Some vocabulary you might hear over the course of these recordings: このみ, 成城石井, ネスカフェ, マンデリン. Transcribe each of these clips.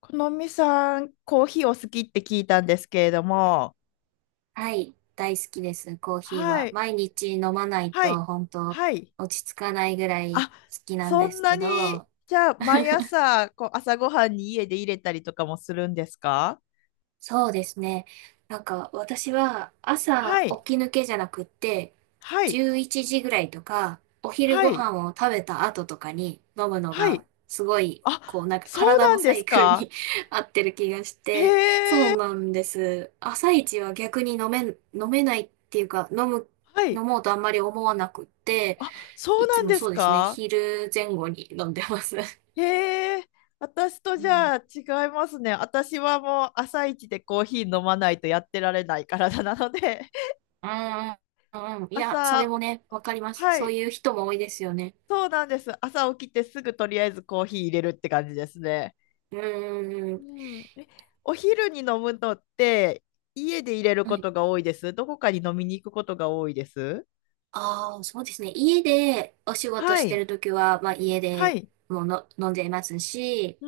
このみさん、コーヒーお好きって聞いたんですけれども、はい、大好きです、コーヒーはは。い、毎日飲まないはと、い、本当はい。落ち着かないぐらい好あ、きなんそでんすなけに、ど、じゃあ、毎朝、朝ごはんに家で入れたりとかもするんですか？そうですね。なんか、私はは朝い、起き抜けじゃなくって、はい、11時ぐらいとか、お昼はごい、飯を食べた後とかに飲むのはが、い。すごい、あ、こう、なんかそう体なのんでサイすクルか？に 合ってる気がしへて、そえ、うなんです。朝一は逆に飲めないっていうか、は飲い。もうとあんまり思わなくって、そういつなんもですそうですね。か？昼前後に飲んでます。はへえ、私とじい。ゃあ違いますね。私はもう朝一でコーヒー飲まないとやってられない体なので。ああ、うん。いや、それ朝もね、わかります。はそうい、いう人も多いですよね。そうなんです。朝起きてすぐとりあえずコーヒー入れるって感じですね。うんうんうん。うん。え、お昼に飲むのって家で入れるはこい。とが多いです。どこかに飲みに行くことが多いです。ああ、そうですね。家でお仕事はしてい。るときは、まあ家はでい。もうの飲んじゃいますし、う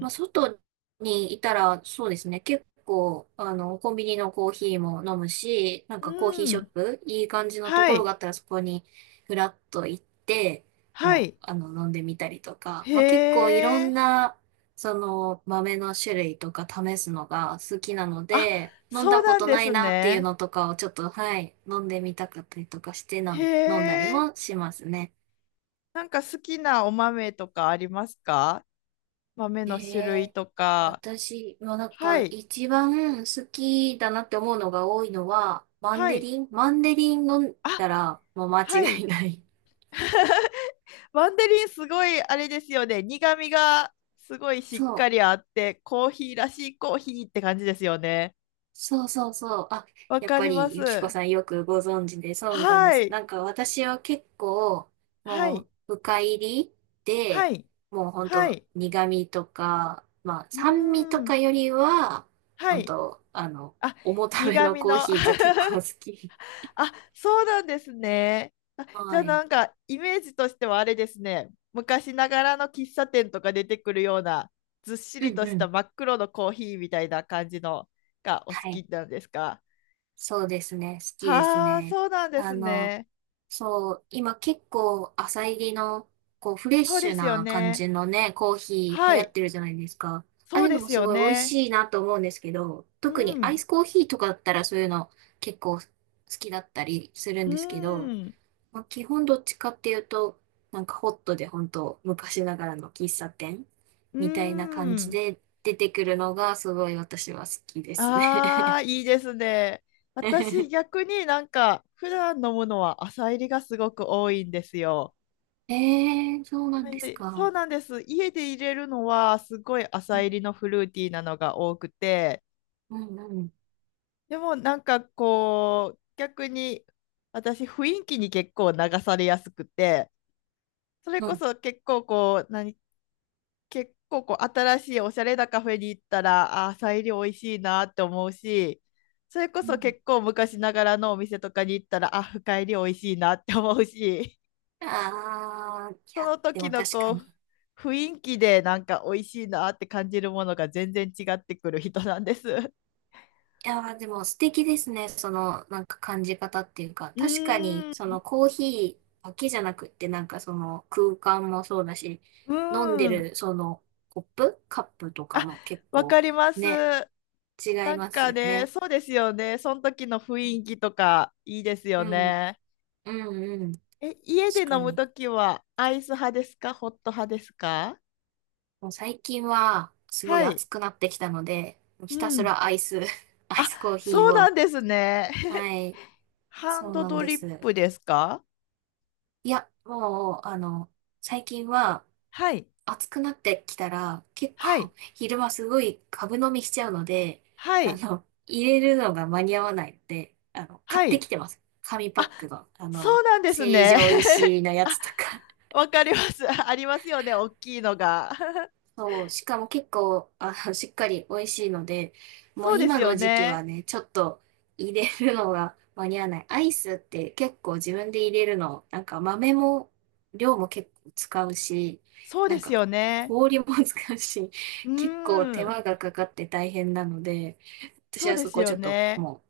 まあん。外にいたら、そうですね。結構、コンビニのコーヒーも飲むし、なんかコーヒーうショッん。プ、いい感じのとはころがい。あったらそこにふらっと行って、はもう、い。飲んでみたりとか、へまあ結構いろんえ。なその豆の種類とか試すのが好きなのあ、で、飲んそうだこなんとでないすなっていうね。のとかをちょっと、はい、飲んでみたかったりとかしてへな、飲んだりえ。もしますね。なんか好きなお豆とかありますか？豆えの種類え、とか。私はなんはかい。一番好きだなって思うのが多いのは、マンはデい。リンマンデリン飲んあ、だらもう間は違い。いない。マンデリンすごいあれですよね。苦味がすごいしそっかう。りあって、コーヒーらしいコーヒーって感じですよね。そうそうそう。あ、わやっかぱりまりゆきこす。さんよくご存知で、そうなんではす。い。なんか私は結構、はもう、い。深入りはで、い。もうほんはとい。苦味とか、まあう酸味ーとかん。よりは、はほんい。と、あ、重ため苦の味コーの。ヒーが 結構好き。そうなんですね。じゃはあい。なんかイメージとしてはあれですね。昔ながらの喫茶店とか出てくるようなずっしうりんとうしたん。真っ黒のコーヒーみたいな感じのがお好はきい。なんですか？そうですね。好きですはあ、ね。そうなんであすの、ね。そう、今結構浅入りの、こう、フレッそうシでュすよな感ね。じのね、コーヒー流は行っい。てるじゃないですか。ああそういうでのもすすよごい美味ね。しいなと思うんですけど、う特にアイん。スコーヒーとかだったらそういうの結構好きだったりするんうですけど、ん。まあ、基本どっちかっていうと、なんかホットで本当昔ながらの喫茶店うみたいな感じん。で出てくるのがすごい私は好きですね。 ああ、いいですね。私、逆になんか、普段飲むのは朝入りがすごく多いんですよ。そうなんなんですで、そか。うなんです。家で入れるのは、すごいう朝入ん、りのフルーティーなのが多くて、うん、うん。でもなんかこう、逆に、私、雰囲気に結構流されやすくて、それうこんそ結構こう、何、結構こう、新しいおしゃれなカフェに行ったら、あー、サイリ美味しいなって思うし、それこうそん。結構昔ながらのお店とかに行ったら、深入り美味しいなって思うし、ああ、いそや、ので時もの確こかに。いう、雰囲気でなんか美味しいなって感じるものが全然違ってくる人なんです。うやー、でも素敵ですね。その、なんか感じ方っていうか、確かに、ーそのん、コーヒーだけじゃなくって、なんかその空間もそうだし、う飲んでーん。るそのコップ、カップとかあ、も結わ構かります。ね、違いなんますかよね、ね。そうですよね。その時の雰囲気とかいいですうよん、ね。うんうん、え、家で確か飲むに。ときはアイス派ですかホット派ですか？もう最近はすごいはい。暑くなってきたので、うひたすん。らアイス、アイあ、スコーヒーそうなを、んですね。はい、ハンそうドなんドでリッす。プですか？いや、もう、最近ははい。暑くなってきたら、結は構 い。昼間すごい株飲みしちゃうので、はい。入れるのが間に合わないので、買っはてきい。てます。紙パッあ、クの、そうなんです成ね。城石 井のやあ、つとか。わかります。ありますよね。大きいのが。そう、しかも結構、しっかり美味しいので、もうそうです今よの時期ね。はね、ちょっと入れるのが間に合わない。アイスって結構自分で入れるの、なんか豆も、量も結構使うし、そうなでんすかよね。氷も 使うし、う 結構ー手ん。間がかかって大変なので、私そうはでそすこよちょっとね。もう、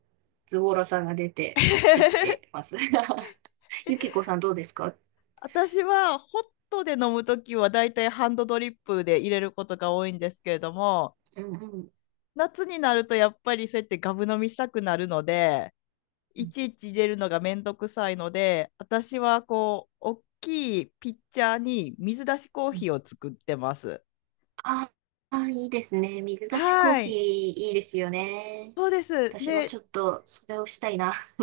ズボラさが出て買ってきて ます。ゆきこさんどうですか？私はホットで飲むときはだいたいハンドドリップで入れることが多いんですけれども、うんうん。夏になるとやっぱりそうやってガブ飲みしたくなるので、いうちいち入れるのがめんどくさいので、私はこう、大きいピッチャーに水出しコーヒーん。を作ってます。ああ、いいですね。水出しコーはヒーい。いいですよね。そうです。私もで、ちょっとそれをしたいな。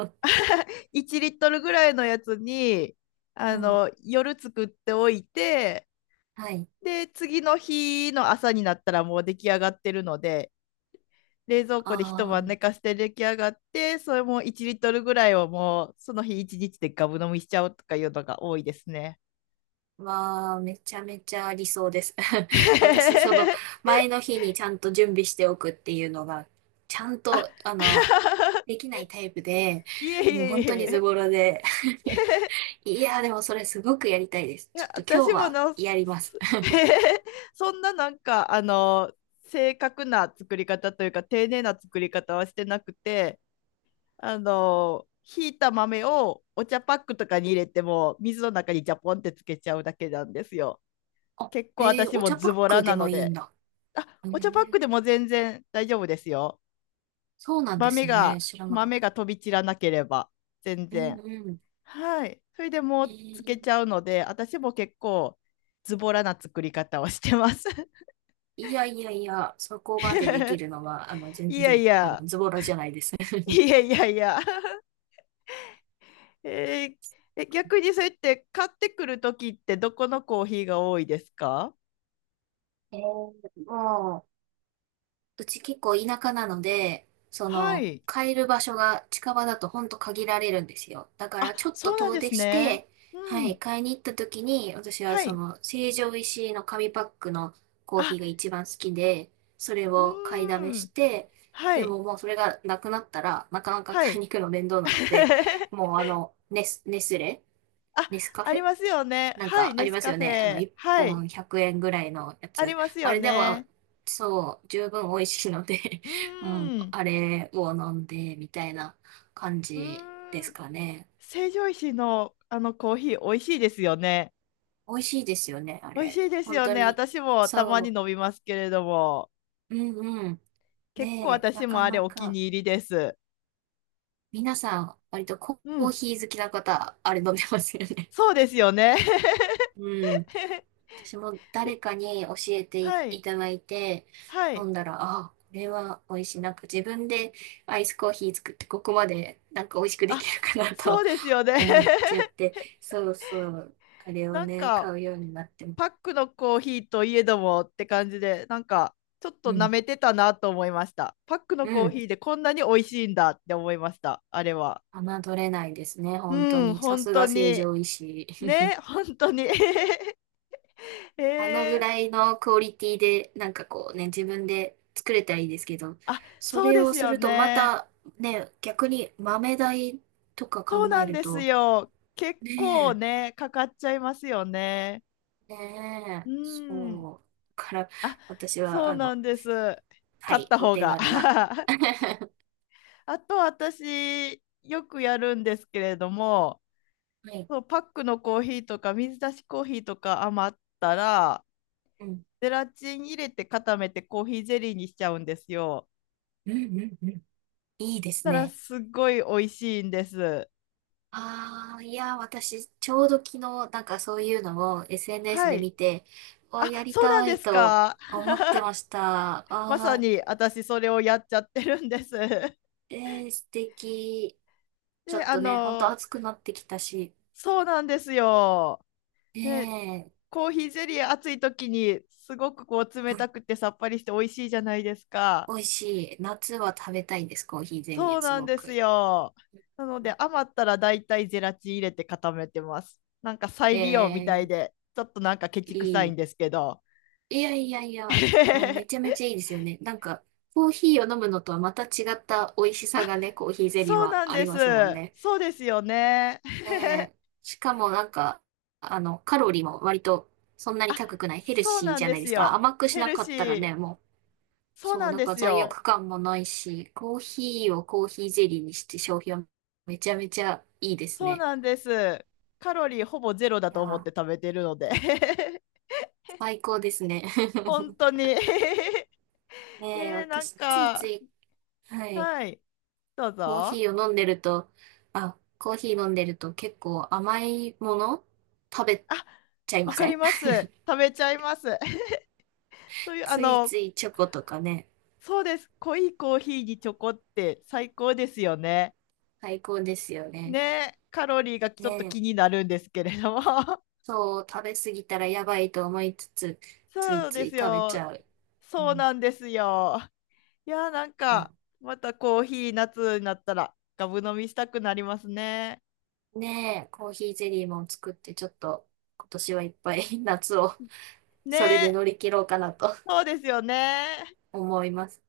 1リットルぐらいのやつに、うん。夜作っておいて、はい。で、次の日の朝になったらもう出来上がってるので、冷蔵庫で一晩寝あかして出来上がってそれも1リットルぐらいをもうその日1日でガブ飲みしちゃうとかいうのが多いですね。あ、わあ、めちゃめちゃ理想です。私、その、前の日にちゃんと準備しておくっていうのが、ちゃんあ と、できないタイプで、いえいもうえ本いえ当にいズえ、ボラで。いやー、でもそれすごくやりたいです。いちやょっと今私日もはな やります。そんな正確な作り方というか丁寧な作り方はしてなくてひいた豆をお茶パックとかに入れても水の中にジャポンってつけちゃうだけなんですよ。あ、結構えー、私おも茶パズッボラクでなのもいいんで、だ。へお茶パックでー、も全然大丈夫ですよ。そうなんで豆すね。が、知らなかっ豆た。が飛び散らなければ、全うん然。うん。はい。それでもえうつけー、ちゃうので、私も結構ズボラな作り方をしてます。いやいやいや、そこまででき るのは、全いや然、いや、ズボラじゃないですね。いやいやいや。えー、え、逆にそうやって買ってくるときってどこのコーヒーが多いですか？えーもうち結構田舎なので、そはの、い。買える場所が近場だとほんと限られるんですよ。だからちょっとそうなん遠で出すしね。て、うはい、ん。買いに行った時に、私ははそい。の、成城石井の紙パックのコーヒあ、ーが一番好きで、それうを買いだーめしん。て、はでい。ももうそれがなくなったら、なかなかは買いい。に行くの面倒なので、もうあ、ネスカあフりェますよね。なんはい、かあネりスますカよフね。ェ。1はい、本100円ぐらいのやありつ。ますあよれでも、ね。そう、十分美味しいので う うん、ーん、あれを飲んで、みたいな感うじでーすん、かね。成城石井のあのコーヒー、美味しいですよね。美味しいですよね、あ美味しれ。いです本よ当ね。に。私もたまにそ飲みますけれども、う。うんうん。結構で、な私もかあれなお気か、に入りです。皆さん、割とコうーん、ヒー好きな方、あれ飲んでますよね。そうですよね。うん。私も誰かに教え てはい、いただいては飲い。んだら、あ、これは美味しい。なんか自分でアイスコーヒー作ってここまでなんか美味しくであ、きるかなそと うですよね。思っちゃって、そうそう、あれ をなんね、買か、うようになっても、パックのコーヒーといえどもって感じで、なんかちょっうと舐ん、めてたなと思いました。パックのうコーヒん、ーでこんなに美味しいんだって思いました、あれは。侮れないですね、本当うん、に。さ本す当が成に。城石井。ね、本当に。えあのぐえ、らいのクオリティで、なんかこうね、自分で作れたらいいですけど、そそうれでをすすよるとまね。たね、逆に豆代とかそう考なえんるですと、よ。結構ねね、かかっちゃいますよね。え、ねうえ、ん。そう。だから、あ、私は、そうなんです。は買っい、たお方手が。軽な。はあと私、よくやるんですけれども、い。そうパックのコーヒーとか水出しコーヒーとか余ったらうん。ゼラチン入れて固めてコーヒーゼリーにしちゃうんですよ。うんうんうん。いいそしですたらね。すっごい美味しいんです。ああ、いや、私、ちょうど昨日、なんかそういうのを SNS はでい。見て、わ、やりそうなんたでいすとか。思ってました。あまさあ、に私それをやっちゃってるんです。えー、素敵。ちょで、っとね、ほんと暑くなってきたし、そうなんですよ。ね、ねえ、コーヒーゼリー暑い時にすごくこう冷うたん、くてさっぱりして美味しいじゃないですか。美味しい。夏は食べたいんです、コーヒーゼリそうー、すなんごですく。よ。なので余ったらだいたいゼラチン入れて固めてます。なんか再利用みたいえ、で、ちょっとなんかケチくいさいんい。ですけど。いやいやいや、もうめちゃ めちゃいいですよね。なんか、コーヒーを飲むのとはまた違った美味しさがね、コーヒーゼリーそうはなんあでりす。ますもんね。そうですよね。ねえ、しかもなんか、カロリーも割とそんなにあ、高くない、ヘルそうシーなんじゃでないですすよ。か。甘くしヘなルかシったらー。ね、もう、そうそう、なんなんでかす罪よ。悪感もないし、コーヒーをコーヒーゼリーにして消費はめちゃめちゃいいですそうね。なんです。カロリーほぼゼロだいやと思っー、て食べてるので。最高ですね。本当 に。ねえ、えー、なん私、ついつか、い、はい。はい。どうコーぞ。ヒーを飲んでると、コーヒー飲んでると結構甘いもの食べあ、ちゃいまわかせりん？ ます。食べちゃいます。そうい うあついのついチョコとかね、そうです濃いコーヒーにチョコって最高ですよね。最高ですよね。ねカロリーがちねょっとえ、気になるんですけれども そう、食べ過ぎたらやばいと思いつつ、ついそうつでいす食べちよ、ゃう。うそうん、なんですよ。いやなんいや、かまたコーヒー夏になったらガブ飲みしたくなりますね。ねえ、コーヒーゼリーも作ってちょっと今年はいっぱい 夏をねそれで乗り切ろうかなとそうですよね。思います。